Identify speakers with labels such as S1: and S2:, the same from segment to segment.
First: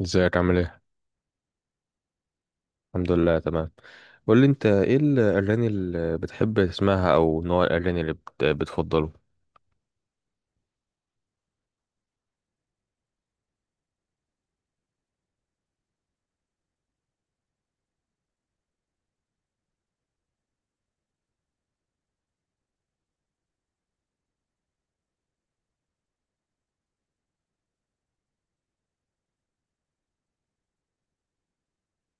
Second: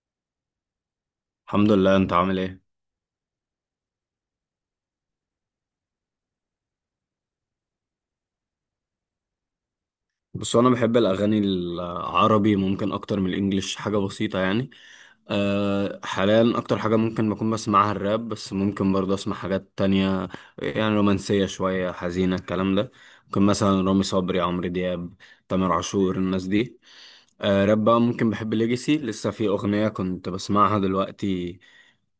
S1: ازيك عامل ايه؟
S2: الحمد لله، انت عامل ايه؟
S1: الحمد لله تمام. قول لي انت ايه الاغاني اللي بتحب تسمعها او نوع الاغاني اللي بتفضله؟
S2: بس انا بحب الاغاني العربي ممكن اكتر من الانجليش، حاجه بسيطه يعني. حاليا اكتر حاجه ممكن بكون بسمعها الراب، بس ممكن برضه اسمع حاجات تانية. يعني رومانسيه شويه، حزينه، الكلام ده. ممكن مثلا رامي صبري، عمرو دياب، تامر عاشور، الناس دي. راب بقى، ممكن بحب ليجاسي، لسه في اغنيه كنت بسمعها دلوقتي.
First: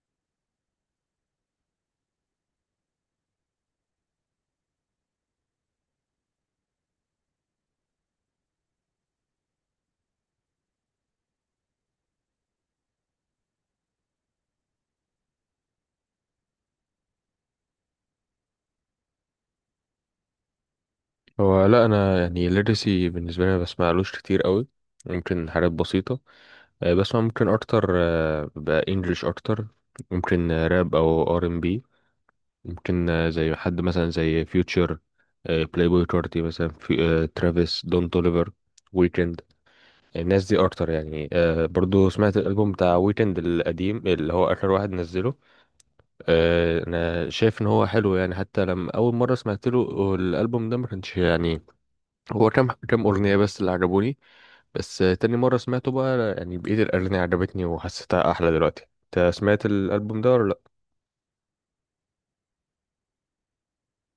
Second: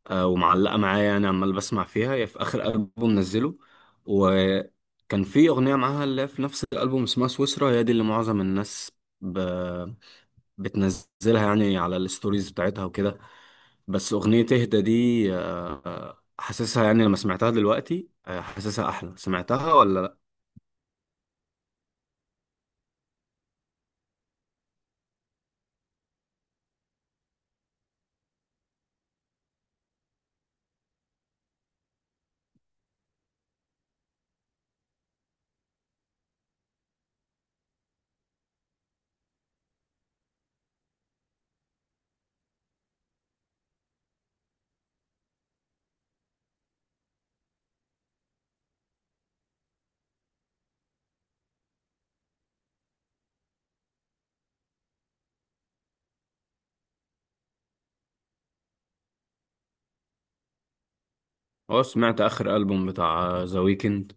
S2: ومعلقه معايا يعني، عمال بسمع فيها، هي في اخر البوم نزله. كان في أغنية معاها اللي هي في نفس الألبوم، اسمها سويسرا. هي دي اللي معظم الناس ب... بتنزلها يعني على الستوريز بتاعتها وكده. بس أغنية اهدى دي، حاسسها يعني، لما سمعتها دلوقتي، حاسسها أحلى. سمعتها ولا لأ؟
S1: هو لا، انا يعني ليرسي بالنسبه لي ما بسمعلوش كتير قوي، ممكن حاجات بسيطه. بسمع ممكن اكتر، بقى انجلش اكتر. ممكن راب او ار ام بي. ممكن زي حد مثلا زي فيوتشر، بلاي بوي كارتي مثلا، في ترافيس، دون توليفر، ويكند. الناس دي اكتر يعني. آه، برضو سمعت الالبوم بتاع ويكند القديم اللي هو اخر واحد نزله. آه، انا شايف ان هو حلو يعني. حتى لما اول مره سمعت له الالبوم ده ما كانش يعني هو كام اغنيه بس اللي عجبوني، بس آه تاني مره سمعته بقى يعني بقيه الاغاني عجبتني وحسيتها احلى دلوقتي. انت سمعت الالبوم ده ولا لا؟
S2: أه، سمعت آخر ألبوم بتاع ذا ويكند.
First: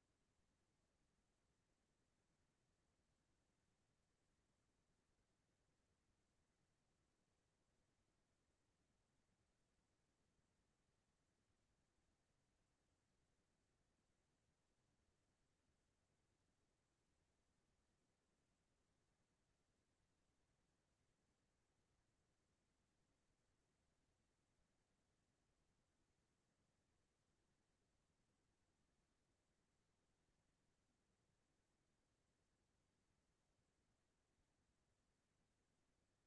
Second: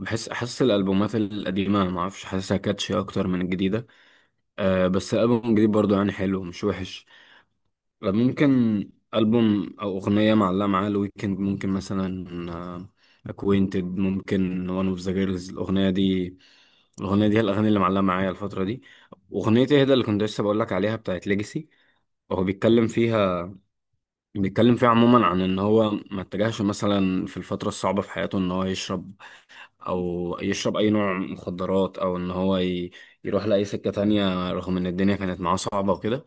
S2: أحس الألبومات القديمة، معرفش، حاسسها كاتشي أكتر من الجديدة. بس الألبوم الجديد برضو يعني حلو، مش وحش. ممكن. ألبوم أو أغنية معلقة معاه الويكند، ممكن مثلا آه، أكوينتد، ممكن وان اوف ذا جيرلز، الأغنية دي. الأغنية دي هي الأغاني اللي معلقة معايا الفترة دي. أغنية إيه ده اللي كنت لسه بقولك عليها، بتاعت ليجاسي. هو بيتكلم فيها عموما عن إن هو ما اتجهش مثلا في الفترة الصعبة في حياته، إن هو يشرب او يشرب اي نوع مخدرات، او ان هو يروح لاي سكة تانية، رغم ان الدنيا كانت معاه صعبة وكده.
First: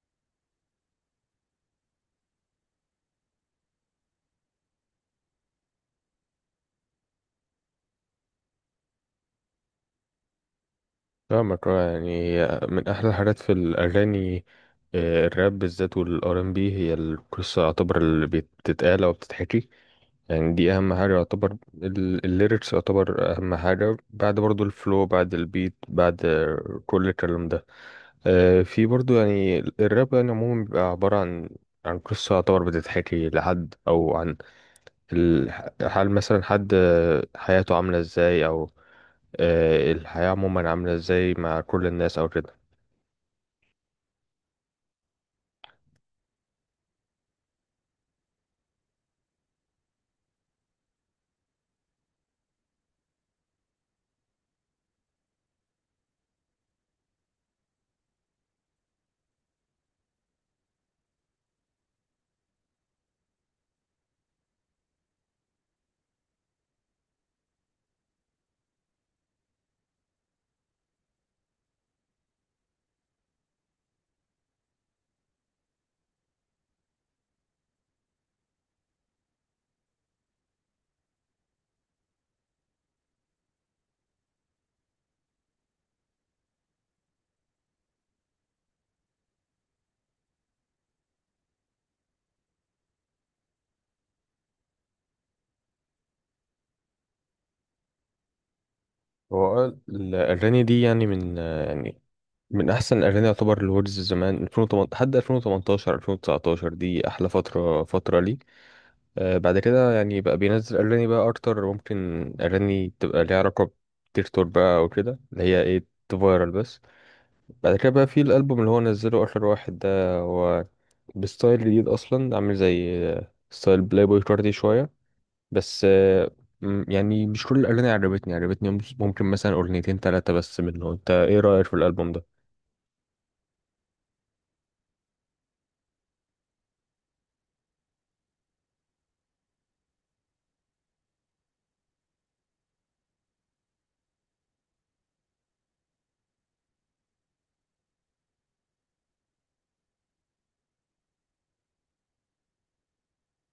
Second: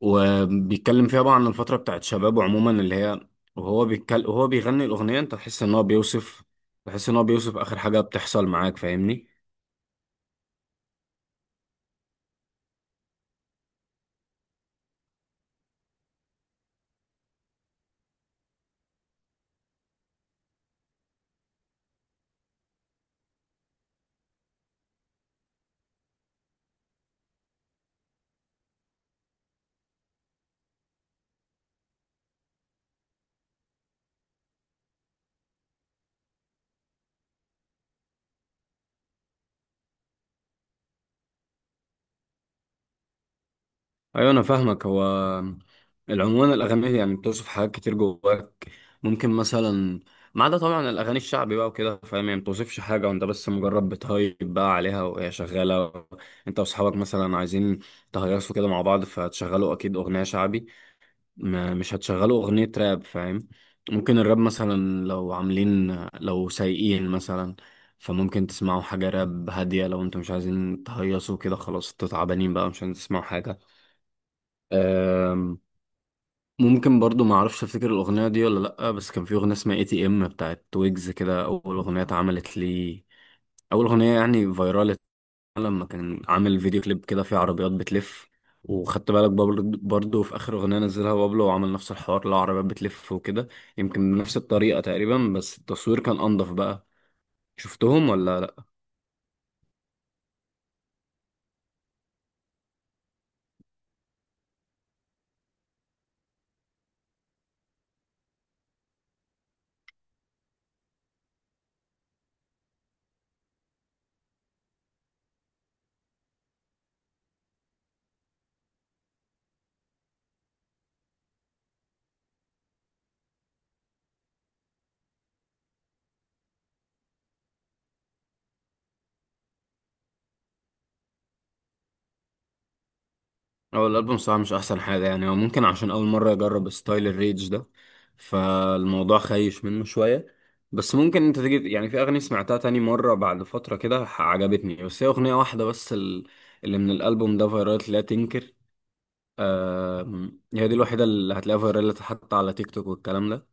S2: وبيتكلم فيها بقى عن الفترة بتاعت شبابه عموما، اللي هي، وهو بيتكلم وهو بيغني الأغنية، انت تحس ان هو بيوصف، تحس ان هو بيوصف اخر حاجة بتحصل معاك، فاهمني؟
S1: فاهمك. يعني من احلى الحاجات في الاغاني، الراب بالذات والار ام بي، هي القصه يعتبر اللي بتتقال او بتتحكي، يعني دي اهم حاجه يعتبر. الليركس يعتبر اهم حاجه، بعد برضو الفلو، بعد البيت، بعد كل الكلام ده. في برضو يعني الراب يعني عموما بيبقى عباره عن عن قصه يعتبر بتتحكي لحد، او عن ال- حال مثلا حد، حياته عامله ازاي، او الحياه عموما عامله ازاي مع كل الناس او كده.
S2: ايوه، انا فاهمك. هو العنوان الاغاني يعني بتوصف حاجات كتير جواك. ممكن مثلا ما عدا طبعا الاغاني الشعبي بقى وكده، فاهم؟ يعني ما بتوصفش حاجه، وانت بس مجرد بتهيب بقى عليها وهي شغاله. انت واصحابك مثلا عايزين تهيصوا كده مع بعض، فهتشغلوا اكيد اغنيه شعبي، ما مش هتشغلوا اغنيه راب، فاهم؟ ممكن الراب مثلا، لو سايقين مثلا، فممكن تسمعوا حاجه راب هاديه. لو انتوا مش عايزين تهيصوا كده، خلاص انتوا تعبانين بقى، مش عايزين تسمعوا حاجه. أم، ممكن برضو، ما اعرفش افتكر الاغنيه دي ولا لا، بس كان في اغنيه اسمها اي تي ام بتاعت ويجز كده، اول اغنيه اتعملت لي، اول اغنيه يعني فايرال، لما كان عامل فيديو كليب كده فيه عربيات بتلف. وخدت بالك برضو في اخر اغنيه نزلها بابلو وعمل نفس الحوار، لو عربيات بتلف وكده، يمكن بنفس الطريقه تقريبا، بس التصوير كان انضف بقى. شفتهم ولا؟
S1: هو الأغاني دي يعني من يعني من احسن الاغاني يعتبر الوردز زمان 2008 لحد 2018 2019، دي احلى فتره، فتره لي. آه، بعد كده يعني بقى بينزل اغاني بقى اكتر، ممكن اغاني تبقى ليها علاقه بتيك توك بقى او كده، اللي هي ايه تفايرل بس. بعد كده بقى في الالبوم اللي هو نزله اخر واحد ده، هو بستايل جديد اصلا، عامل زي ستايل بلاي بوي كاردي شويه. بس آه، يعني مش كل الاغاني عجبتني، عجبتني ممكن مثلا اغنيتين ثلاثه بس منه. انت ايه رايك في الالبوم ده؟
S2: هو الألبوم صراحة مش أحسن حاجة، يعني هو ممكن عشان أول مرة أجرب ستايل الريدج ده، فالموضوع خايش منه شوية. بس ممكن أنت تيجي يعني، في أغاني سمعتها تاني مرة بعد فترة كده عجبتني، بس هي أغنية واحدة بس اللي من الألبوم ده، فيرالت لا تنكر. هي دي الوحيدة اللي هتلاقيها فيرالت حتى على تيك توك والكلام ده.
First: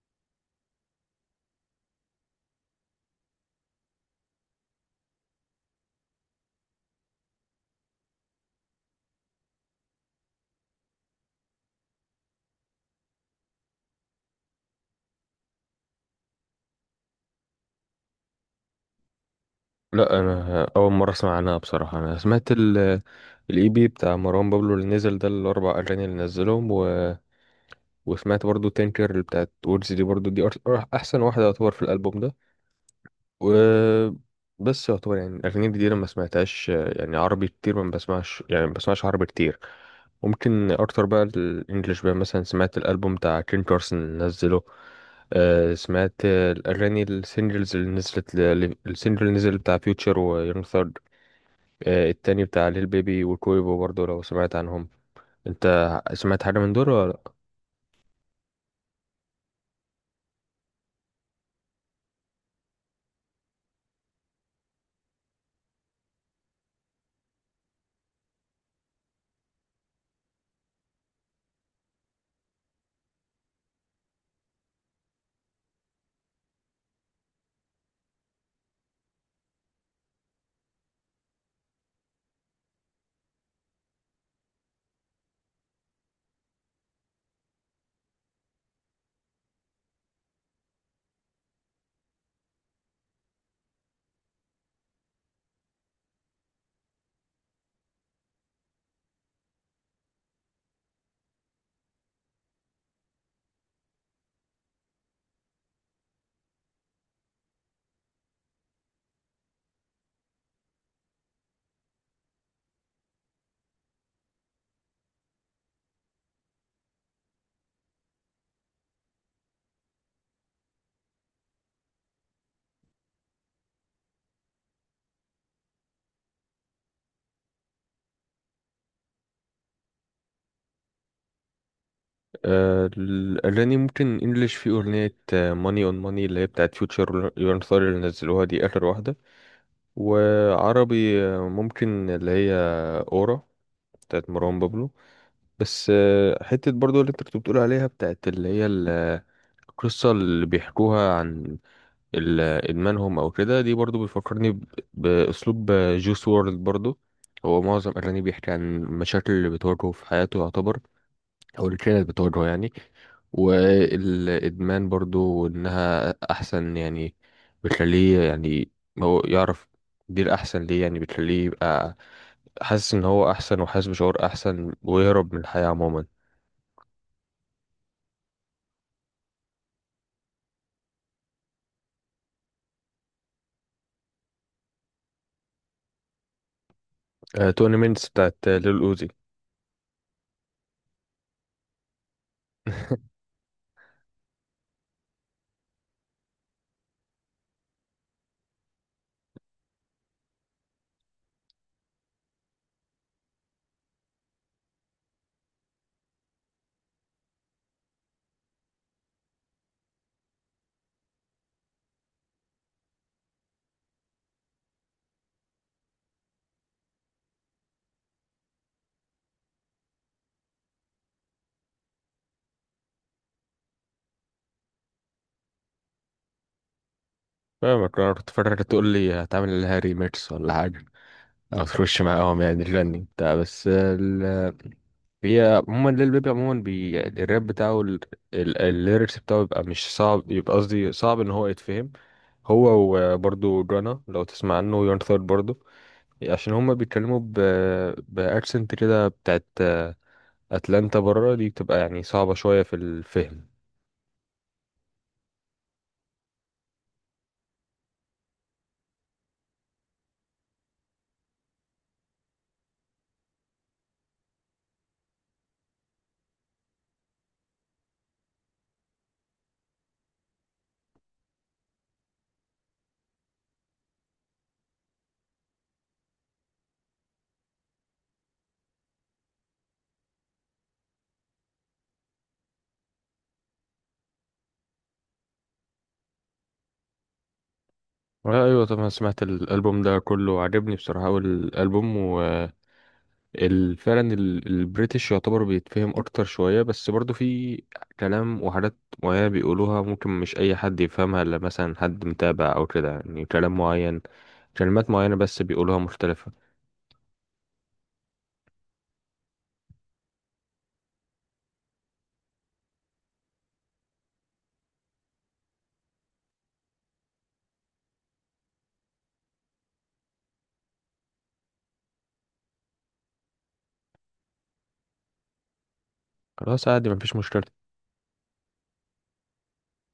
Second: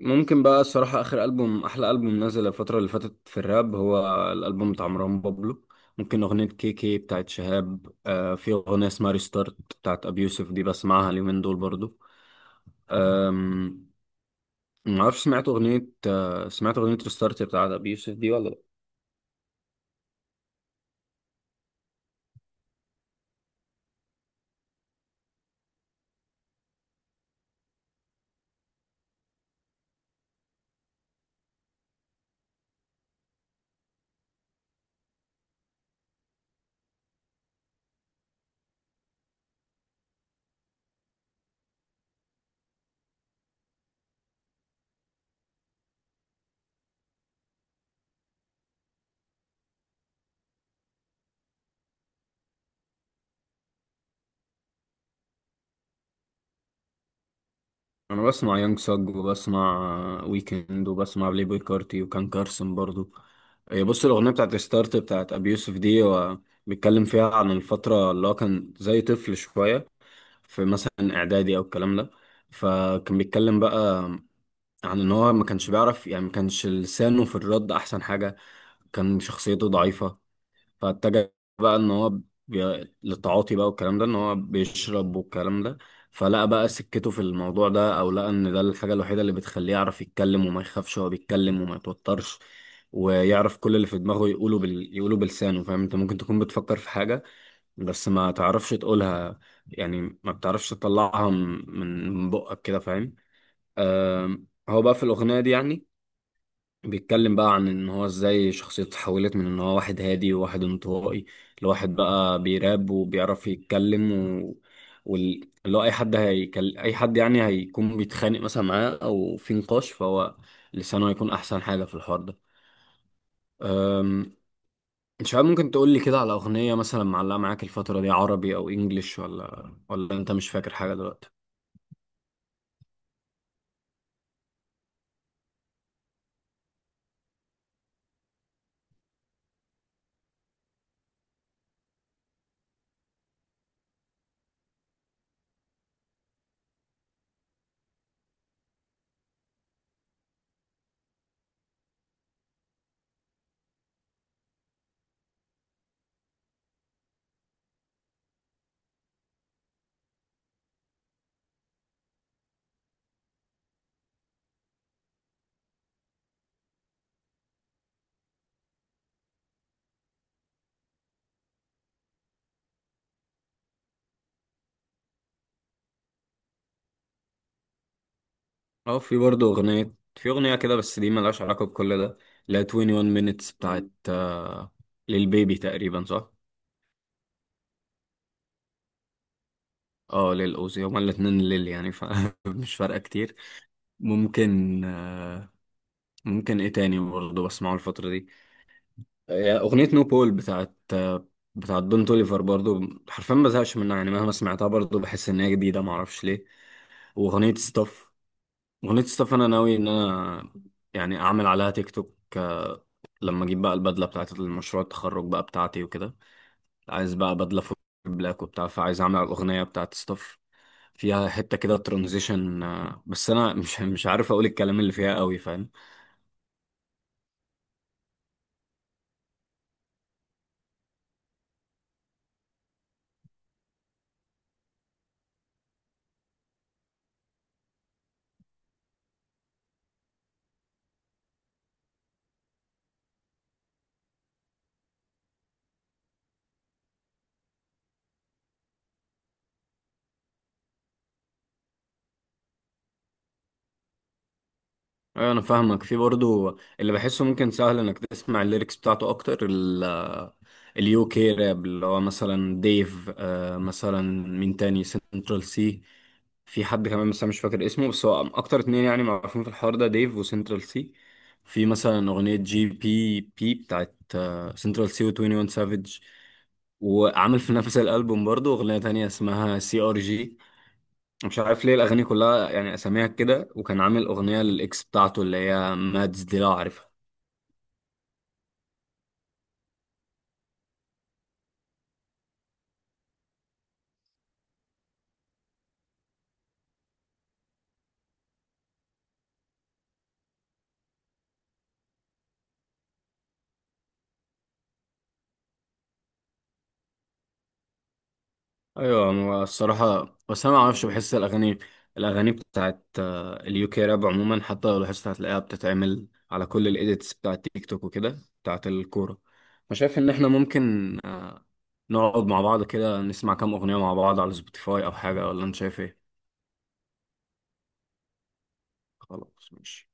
S2: ممكن بقى الصراحة آخر ألبوم، أحلى ألبوم نزل الفترة اللي فاتت في الراب، هو الألبوم بتاع مروان بابلو. ممكن أغنية كي كي بتاعت شهاب. في أغنية اسمها ريستارت بتاعت أبي يوسف دي، بسمعها اليومين دول برضو. آم، معرفش، سمعت أغنية ريستارت بتاعت أبي يوسف دي ولا لأ؟
S1: لا انا اول مره اسمع عنها بصراحه. انا سمعت الاي بي بتاع مروان بابلو اللي نزل ده، الاربع اغاني اللي نزلهم، وسمعت برضو تينكر اللي بتاعت وورز دي، برضو دي احسن واحده يعتبر في الالبوم ده. و بس يعتبر يعني الاغاني الجديده ما سمعتهاش، يعني عربي كتير ما بسمعش، يعني ما بسمعش عربي كتير. ممكن اكتر بقى الانجليش بقى. مثلا سمعت الالبوم بتاع كين كارسون اللي نزله، سمعت الاغاني السingles اللي نزلت السنجل اللي نزل بتاع فيوتشر ويونغ، التاني بتاع ليل بيبي وكويبو برضو، لو سمعت عنهم انت. سمعت حاجة من دول ولا لأ؟
S2: أنا بسمع يانج ساج، وبسمع ويكند، وبسمع بلاي بوي كارتي، وكان كارسن برضو. هي بص، الأغنية بتاعت ريستارت بتاعت أبي يوسف دي، هو بيتكلم فيها عن الفترة اللي هو كان زي طفل شوية، في مثلا اعدادي او الكلام ده. فكان بيتكلم بقى عن ان هو ما كانش بيعرف يعني، ما كانش لسانه في الرد احسن حاجة، كان شخصيته ضعيفة. فاتجه بقى ان هو للتعاطي بقى والكلام ده، ان هو بيشرب والكلام ده. فلقى بقى سكته في الموضوع ده، او لقى ان ده الحاجة الوحيدة اللي بتخليه يعرف يتكلم وما يخافش، وهو بيتكلم وما يتوترش، ويعرف كل اللي في دماغه يقوله يقوله بلسانه. فاهم؟ انت ممكن تكون بتفكر في حاجة بس ما تعرفش تقولها، يعني ما بتعرفش تطلعها من بقك كده، فاهم؟ هو بقى في الأغنية دي يعني، بيتكلم بقى عن ان هو ازاي شخصيته اتحولت من ان هو واحد هادي وواحد انطوائي، لواحد بقى بيراب وبيعرف يتكلم. و... اللي هو اي حد يعني هيكون بيتخانق مثلا معاه او في نقاش، فهو لسانه هيكون احسن حاجة في الحوار ده. انت شباب، ممكن تقول لي كده على اغنيه مثلا معلقه معاك الفتره دي، عربي او انجليش، ولا انت مش فاكر حاجه دلوقتي؟
S1: الأغاني ممكن انجلش، في أغنية ماني اون ماني اللي هي بتاعت فيوتشر يورن ثوري اللي نزلوها دي آخر واحدة. وعربي ممكن اللي هي أورا بتاعت مروان بابلو. بس آه، حتة برضو اللي انت كنت بتقول عليها بتاعت اللي هي القصة اللي بيحكوها عن ال- ادمانهم او كده، دي برضو بيفكرني باسلوب جوس وورلد برضو. هو معظم اغانيه بيحكي عن المشاكل اللي بتواجهه في حياته يعتبر، او اللي كانت بتواجهه يعني. والادمان برضو انها احسن يعني بتخليه يعني هو يعرف دي الاحسن ليه، يعني بتخليه يبقى حاسس ان هو احسن، وحاسس بشعور احسن، ويهرب من الحياة عموما.
S2: اه، في برضه اغنيه كده، بس دي ملهاش علاقه بكل ده. لا، 21 minutes بتاعت للبيبي تقريبا، صح؟
S1: توني مينتس بتاعت ليل اوزي.
S2: اه، للأوزي، هما الاتنين ليل يعني، فمش فارقه كتير. ممكن. ممكن ايه تاني برضه بسمعه الفتره دي. اغنيه نو بول بتاعت بتاعت دون توليفر برضه، حرفيا ما بزهقش منها يعني، مهما سمعتها برضه بحس ان هي جديده، معرفش ليه. واغنيه ستاف. أغنية ستاف أنا ناوي إن أنا يعني أعمل عليها تيك توك، لما أجيب بقى البدلة بتاعت المشروع التخرج بقى بتاعتي وكده، عايز بقى بدلة فوق بلاك وبتاع، فعايز أعمل على الأغنية بتاعت ستاف، فيها حتة كده ترانزيشن، بس أنا مش مش عارف أقول الكلام اللي فيها قوي.
S1: فاهمك. انا كنت فاكرك تقول لي هتعمل لها ريميكس ولا حاجة، ما تخش معاهم يعني الفني بتاع، هي عموما ليل بيبي عموما يعني الراب بتاعه الليركس بتاعه بيبقى مش صعب، يبقى قصدي صعب ان هو يتفهم هو. وبرضه جانا لو تسمع عنه يون ثيرد برضه، عشان هما بيتكلموا باكسنت كده بتاعت اتلانتا بره، دي بتبقى يعني صعبة شوية في الفهم.
S2: ايوه انا فاهمك. في برضو اللي بحسه، ممكن سهل انك تسمع الليركس بتاعته اكتر، اليو كي راب، اللي هو مثلا ديف، مثلا مين تاني، سنترال سي. في حد كمان بس انا مش فاكر اسمه، بس هو اكتر اتنين يعني معروفين في الحوار ده، ديف وسنترال سي. في مثلا اغنية جي بي بي بتاعت سنترال سي و 21 سافيج. وعامل في نفس الالبوم برضو اغنية تانية اسمها سي ار جي، مش عارف ليه الاغاني كلها يعني اساميها كده. وكان عامل اغنيه للاكس بتاعته اللي هي مادز دي، لو عارفها.
S1: ايوه طبعا سمعت الالبوم ده كله، عجبني بصراحة. اول الالبوم فعلا البريتش يعتبر بيتفهم اكتر شوية، بس برضو في كلام وحاجات معينة بيقولوها ممكن مش اي حد يفهمها الا مثلا حد متابع او كده، يعني كلام معين، كلمات معينة بس بيقولوها مختلفة.
S2: ايوه، هو الصراحه بس انا ما اعرفش، بحس الاغاني بتاعت اليو كي راب عموما، حتى لو لاحظت هتلاقيها بتتعمل على كل الايديتس بتاعت تيك توك وكده، بتاعت الكوره. فشايف ان احنا ممكن، نقعد مع بعض كده نسمع كام اغنيه مع بعض على سبوتيفاي او حاجه، ولا انت شايف ايه؟
S1: خلاص عادي، مفيش مشكلة.
S2: خلاص، ماشي.